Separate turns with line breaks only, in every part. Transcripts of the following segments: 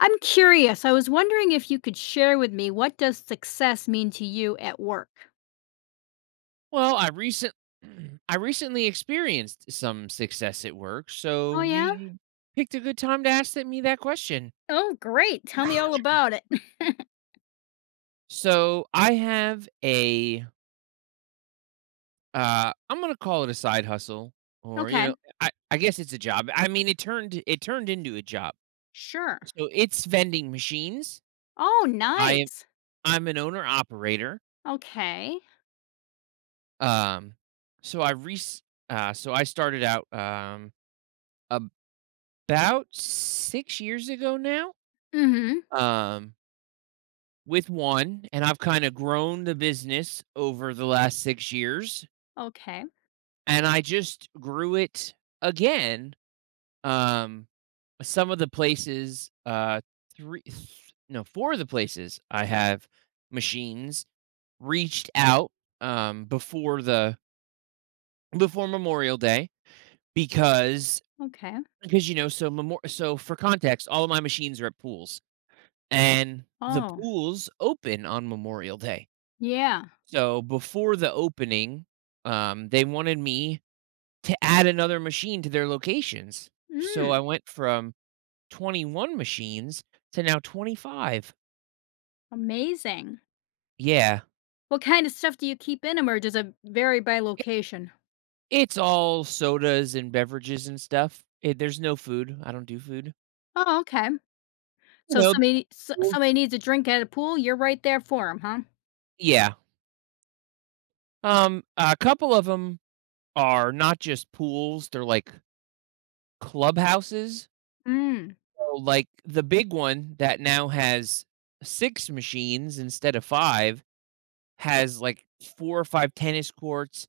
I'm curious. I was wondering if you could share with me, what does success mean to you at work?
Well, I recent I recently experienced some success at work, so
Oh, yeah?
you picked a good time to ask that question.
Oh, great. Tell me all about it.
So I have a I'm gonna call it a side hustle or
Okay.
I guess it's a job. I mean it turned into a job.
Sure.
So it's vending machines.
Oh,
I am
nice.
I'm an owner operator.
Okay.
Um so I re- so I started out about 6 years ago now.
Mhm.
Um with one, and I've kind of grown the business over the last 6 years,
Okay.
and I just grew it again. Um, some of the places, three, th- no, four of the places I have machines reached out before the before Memorial Day because
Okay.
because so for context, all of my machines are at pools, and the
Oh,
pools open on Memorial Day.
yeah.
So before the opening, they wanted me to add another machine to their locations. So
Mm,
I went from 21 machines to now 25.
amazing.
Yeah.
What kind of stuff do you keep in 'em, or does it vary by
I-
location?
It's all sodas and beverages and stuff. There's no food. I don't do food.
Oh, okay.
You
So
know,
somebody s
pool-
somebody needs a drink at a pool, you're right there for 'em, huh?
yeah. A couple of them are not just pools, they're like clubhouses.
Mm.
So like the big one that now has six machines instead of five has like four or five tennis courts.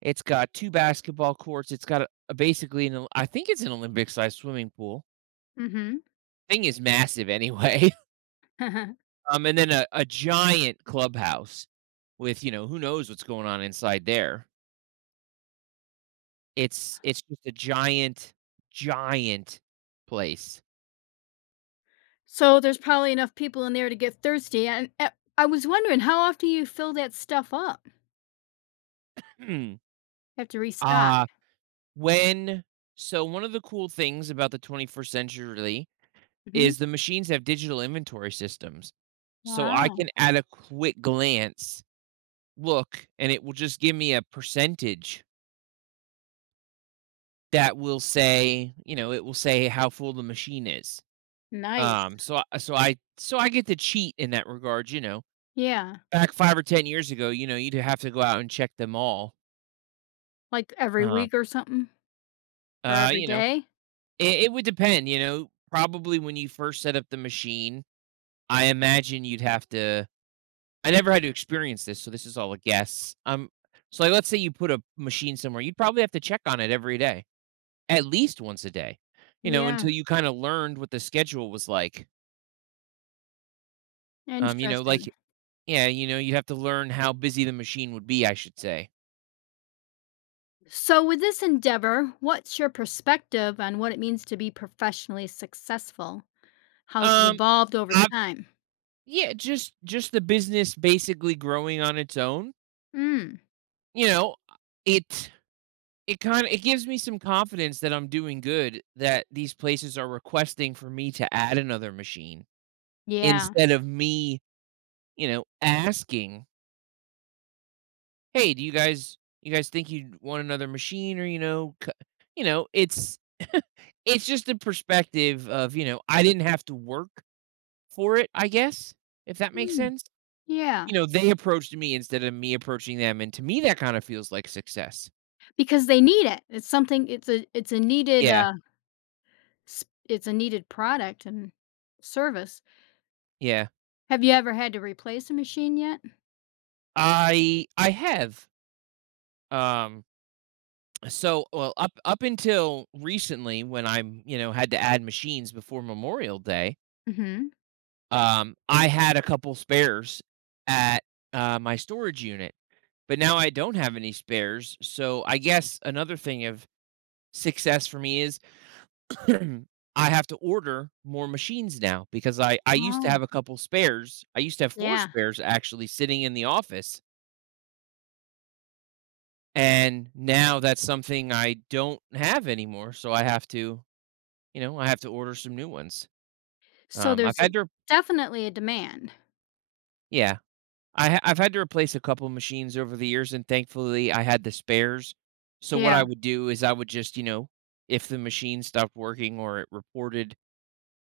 It's got two basketball courts. It's got a basically an I think it's an Olympic sized swimming pool.
Mhm.
Thing is massive anyway. And then a giant clubhouse with you know who knows what's going on inside there. It's just a giant, giant place.
So there's probably enough people in there to get thirsty, and I was wondering how often you fill that stuff up? Have to restock?
uh when so one of the cool things about the 21st century
Mhm.
is the machines have digital inventory systems. So I can
Wow,
at a quick glance look and it will just give me a percentage that will say, you know, it will say how full the machine is.
nice.
So I get to cheat in that regard, you know.
Yeah,
Back 5 or 10 years ago, you know, you'd have to go out and check them all.
like every
Um
week or something? Or every
you know,
day?
it would depend, you know, probably when you first set up the machine, I imagine you'd have to I never had to experience this, so this is all a guess. So like, let's say you put a machine somewhere, you'd probably have to check on it every day, at least once a day, you know,
Yeah,
until you kind of learned what the schedule was like. You know, like
interesting.
yeah, you know, you'd have to learn how busy the machine would be, I should say.
So with this endeavor, what's your perspective on what it means to be professionally successful? How has it
Um,
evolved over
I,
time?
yeah, just the business basically growing on its own.
Mm,
You know, it it kind of it gives me some confidence that I'm doing good that these places are requesting for me to add another machine
yeah.
instead of me, you know, asking, "Hey, do you guys think you'd want another machine?" Or, you know, it's just a perspective of, you know, I didn't have to work for it, I guess, if that makes
Mm,
sense.
yeah,
You know, they approached me instead of me approaching them, and to me, that kinda feels like success.
because they need it. It's something, it's a needed,
Yeah,
s- it's a needed product and service.
yeah.
Have you ever had to replace a machine yet?
I have, um, so, well, up until recently when I'm, you know, had to add machines before Memorial Day.
Mhm.
I had a couple spares at, my storage unit, but now I don't have any spares, so I guess another thing of success for me is I have to order more machines now because I used to
Oh,
have a couple spares. I used to have 4
yeah.
spares actually sitting in the office, and now that's something I don't have anymore, so I have to, you know, I have to order some new ones.
So
I've
there's a,
had to
definitely a demand.
Yeah. I've had to replace a couple machines over the years, and thankfully, I had the spares. So what I
Yeah.
would do is I would just, you know, if the machine stopped working or it reported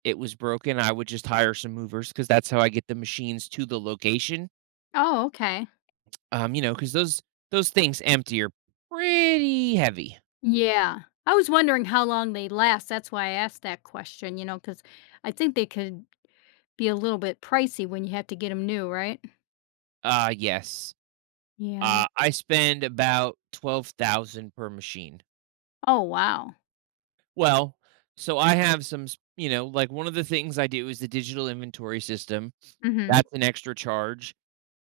it was broken, I would just hire some movers because that's how I get the machines to the location.
Oh, okay.
You know, because those things empty are pretty heavy.
Yeah. I was wondering how long they last. That's why I asked that question, you know, because I think they could be a little bit pricey when you have to get them new, right?
Yes.
Yeah.
I spend about 12,000 per machine.
Oh, wow.
Well, so I have some, s you know, like, one of the things I do is the digital inventory system.
Mhm.
That's an extra charge.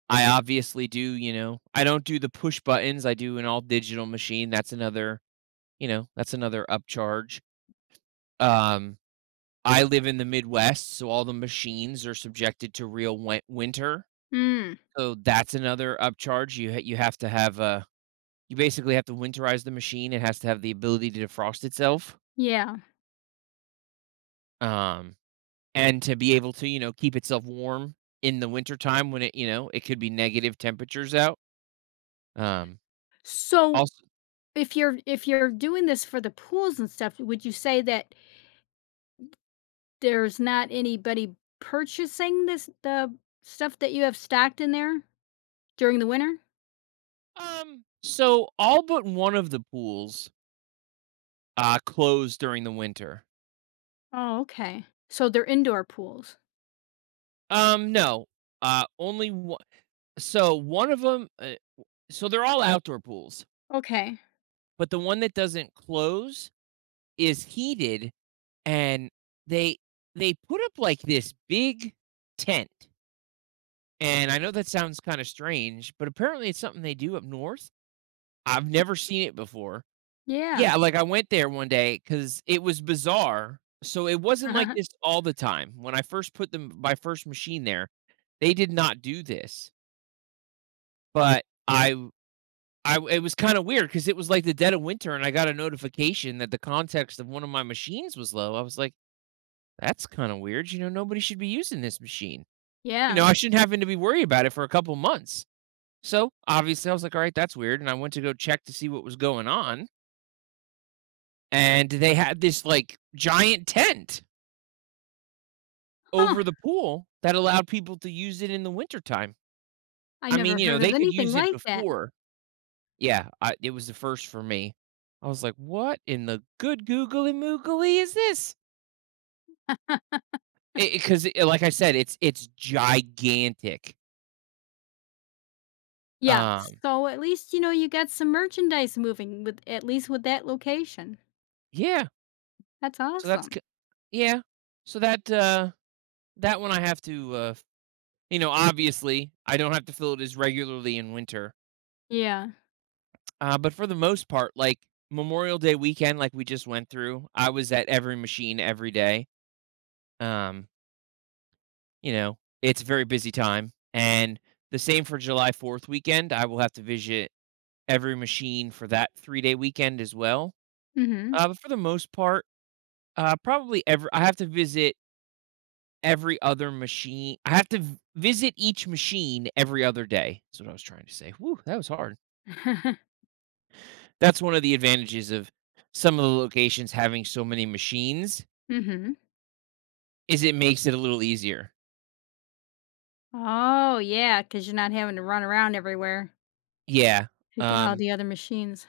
I obviously do, you know, I don't do the push buttons, I do an all digital machine, that's another, you know, that's another upcharge. Um, I live in the Midwest, so all the machines are subjected to real winter,
Mm,
so that's another upcharge. You have to have a you basically have to winterize the machine, it has to have the ability to defrost itself,
yeah.
um, and to be able to, you know, keep itself warm in the wintertime when it you know, it could be negative temperatures out. Um,
So
also
if you're doing this for the pools and stuff, would you say that there's not anybody purchasing this, the stuff that you have stacked in there during the winter?
So all but one of the pools closed during the winter.
Oh, okay. So they're indoor pools.
No. Only one so One of them so they're all outdoor pools,
Okay.
but the one that doesn't close is heated and they they put up like this big tent. And I know that sounds kind of strange, but apparently it's something they do up north. I've
Y
never seen it before.
Yeah.
Yeah, like, I went there one day because it was bizarre. So, it wasn't like this all the time. When I first put them my first machine there, they did not do this, but it was kinda weird because it was like the dead of winter, and I got a notification that the context of one of my machines was low. I was like, "That's kinda weird," you know, "Nobody should be using this machine." You know,
Yeah.
I shouldn't have to be worried about it for a couple months. So, obviously, I was like, "Alright, that's weird," and I went to go check to see what was going on, and they had this, like, giant tent
Huh,
over the pool that allowed people to use it in the wintertime.
I
I
never
mean, you know,
heard of
they could
anything
use it
like that.
before. Yeah, I it was the first for me. I was like, "What in the good googly moogly is this?" Because, like I said, it's gigantic.
Yeah,
Um,
so at least, you know, you got some merchandise moving with, at least with that location.
yeah,
That's
so that's
awesome.
k yeah. So that, that one I have to, you know, obviously, I don't have to fill it as regularly in winter.
Yeah.
But for the most part, like Memorial Day weekend, like we just went through, I was at every machine every day. Um, you know, it's a very busy time. And the same for July 4th weekend. I will have to visit every machine for that 3 day weekend as well.
Mhm.
But for the most part, I have to visit every other machine. I have to visit each machine every other day. That's what I was trying to say. Whew, that was hard. That's one of the advantages of some of the locations having so many machines
Mhm.
is it makes it a little easier.
Oh, yeah, because 'cause you're not having to run around everywhere
Yeah.
to get all
Um,
the other machines.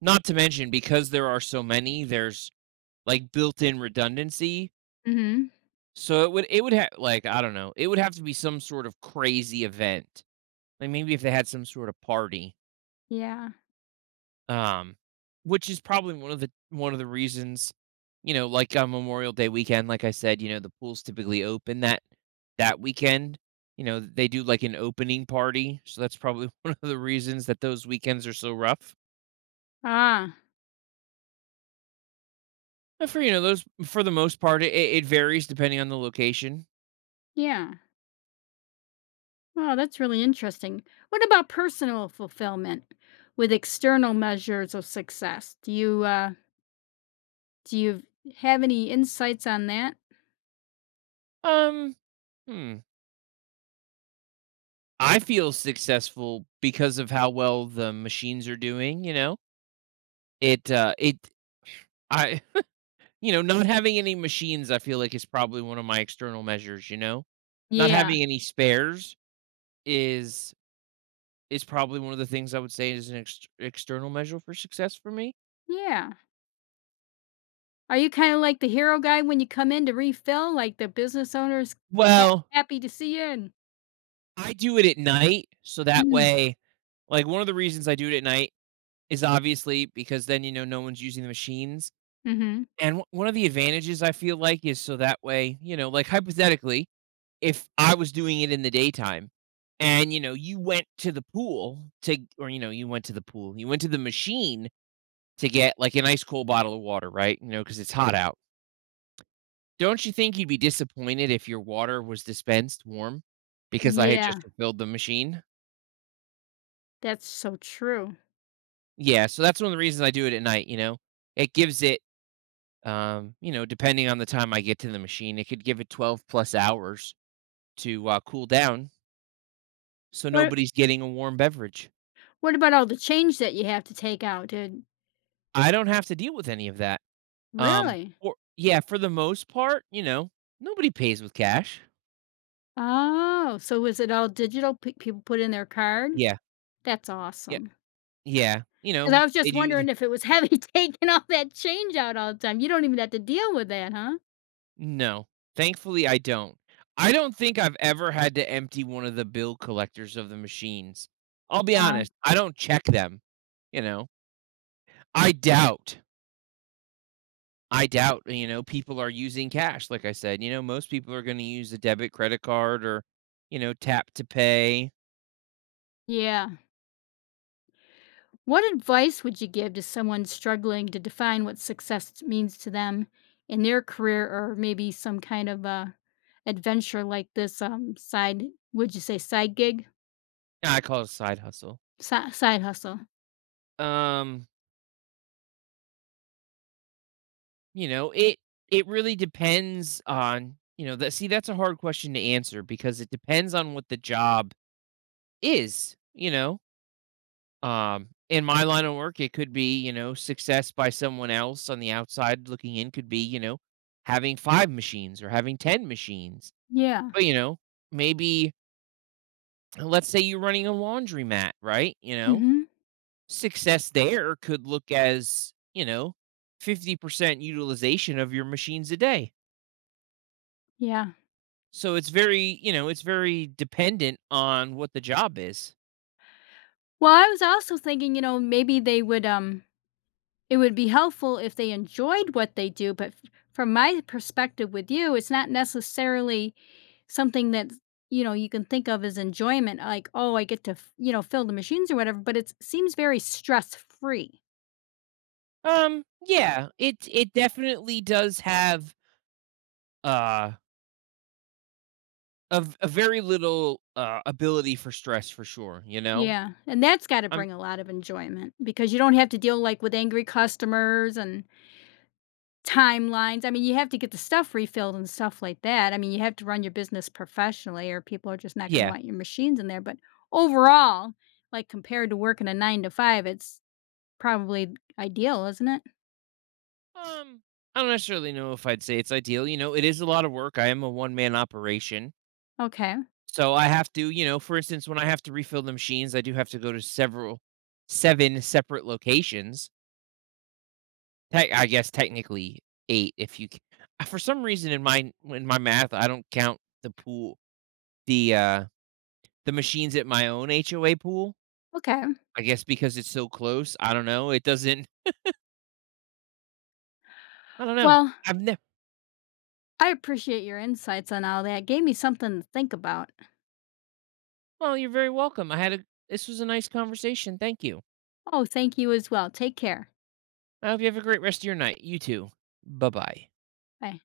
Not to mention because there are so many, there's like built-in redundancy.
Mhm.
So it would have like I don't know, it would have to be some sort of crazy event. Like maybe if they had some sort of party,
Yeah.
um, which is probably one of the reasons, you know, like on Memorial Day weekend, like I said, you know, the pool's typically open that weekend. You know, they do like an opening party, so that's probably one of the reasons that those weekends are so rough.
Ah,
For you know those, for the most part, it varies depending on the location.
yeah. Wow, that's really interesting. What about personal fulfillment with external measures of success? Do you have any insights on that?
Um, hmm. I feel successful because of how well the machines are doing. You know, it, uh, it, I, you know, not having any machines, I feel like is probably one of my external measures. You know, not
Yeah.
having any spares is is probably one of the things I would say is an external measure for success for me.
Yeah. Are you kind of like the hero guy when you come in to refill, like, the business owners
Well,
happy to see you and—
I do it at night, so that
Mhm.
way, like one of the reasons I do it at night is obviously because then you know no one's using the machines.
Mhm.
And one of the advantages I feel like is so that way, you know, like hypothetically, if I was doing it in the daytime and you know you went to the pool to or you know you went to the pool, you went to the machine to get like an ice cold bottle of water, right? You know, cuz it's hot out. Don't you think you'd be disappointed if your water was dispensed warm because I had just
Yeah,
refilled the machine?
that's so true.
Yeah, so that's one of the reasons I do it at night, you know. It gives it You know, depending on the time I get to the machine, it could give it 12 plus hours to cool down, so
What
nobody's getting a warm beverage.
what about all the change that you have to take out? Did—
I don't have to deal with any of that.
really?
Or Yeah, for the most part, you know, nobody pays with cash.
Oh, so was it all digital? Pe People put in their card?
Yeah,
That's
yeah,
awesome. Awesome.
yeah. You
'Cause I
know,
was
they
just
do.
wondering if it was heavy taking all that change out all the time. You don't even have to deal with that, huh?
No, thankfully, I don't. I don't think I've ever had to empty one of the bill collectors of the machines. I'll be
Wow.
honest, I don't check them. You know, I doubt I doubt, you know, people are using cash, like I said. You know, most people are gonna use a debit, credit card, or, you know, tap to pay.
Yeah. What advice would you give to someone struggling to define what success means to them in their career, or maybe some kind of a adventure like this, side, would you say side gig?
I call it a side hustle.
Side hustle.
Um, you know, it really depends on, you know, that's a hard question to answer because it depends on what the job is, you know. In my line of work, it could be, you know, success by someone else on the outside looking in could be, you know, having 5 machines or having 10 machines.
Yeah.
But, you know, maybe let's say you're running a laundromat, right? You know,
Mhm.
success there could look as, you know, 50% utilization of your machines a day.
Yeah.
So it's very, you know, it's very dependent on what the job is.
Well, I was also thinking, you know, maybe they would it would be helpful if they enjoyed what they do. But, from my perspective with you, it's not necessarily something that, you know, you can think of as enjoyment, like, oh, I get to you know, fill the machines or whatever, but it seems very stress free.
Yeah, it definitely does have uh a, a very little ability for stress for sure, you know.
Yeah, and that's got to
I'm
bring a lot of enjoyment, because you don't have to deal, like, with angry customers and timelines. I mean, you have to get the stuff refilled and stuff like that. I mean, you have to run your business professionally or people are just not gonna
Yeah.
want your machines in there. But overall, like, compared to working a 9 to 5, it's probably ideal, isn't it?
Um I don't necessarily know if I'd say it's ideal, you know, it is a lot of work. I am a one man operation.
Okay,
So I have to, you know, for instance, when I have to refill the machines, I do have to go to several 7 separate locations. Tech I guess technically 8 if you c for some reason in my math, I don't count the pool, the, uh, the machines at my own HOA pool.
okay.
I guess because it's so close, I don't know, it doesn't I don't know.
Well,
I've never.
I appreciate your insights on all that, gave me something to think about.
Well, you're very welcome. I had a This was a nice conversation, thank you.
Oh, thank you as well. Take care.
I hope you have a great rest of your night. You too. Bye-bye.
Bye.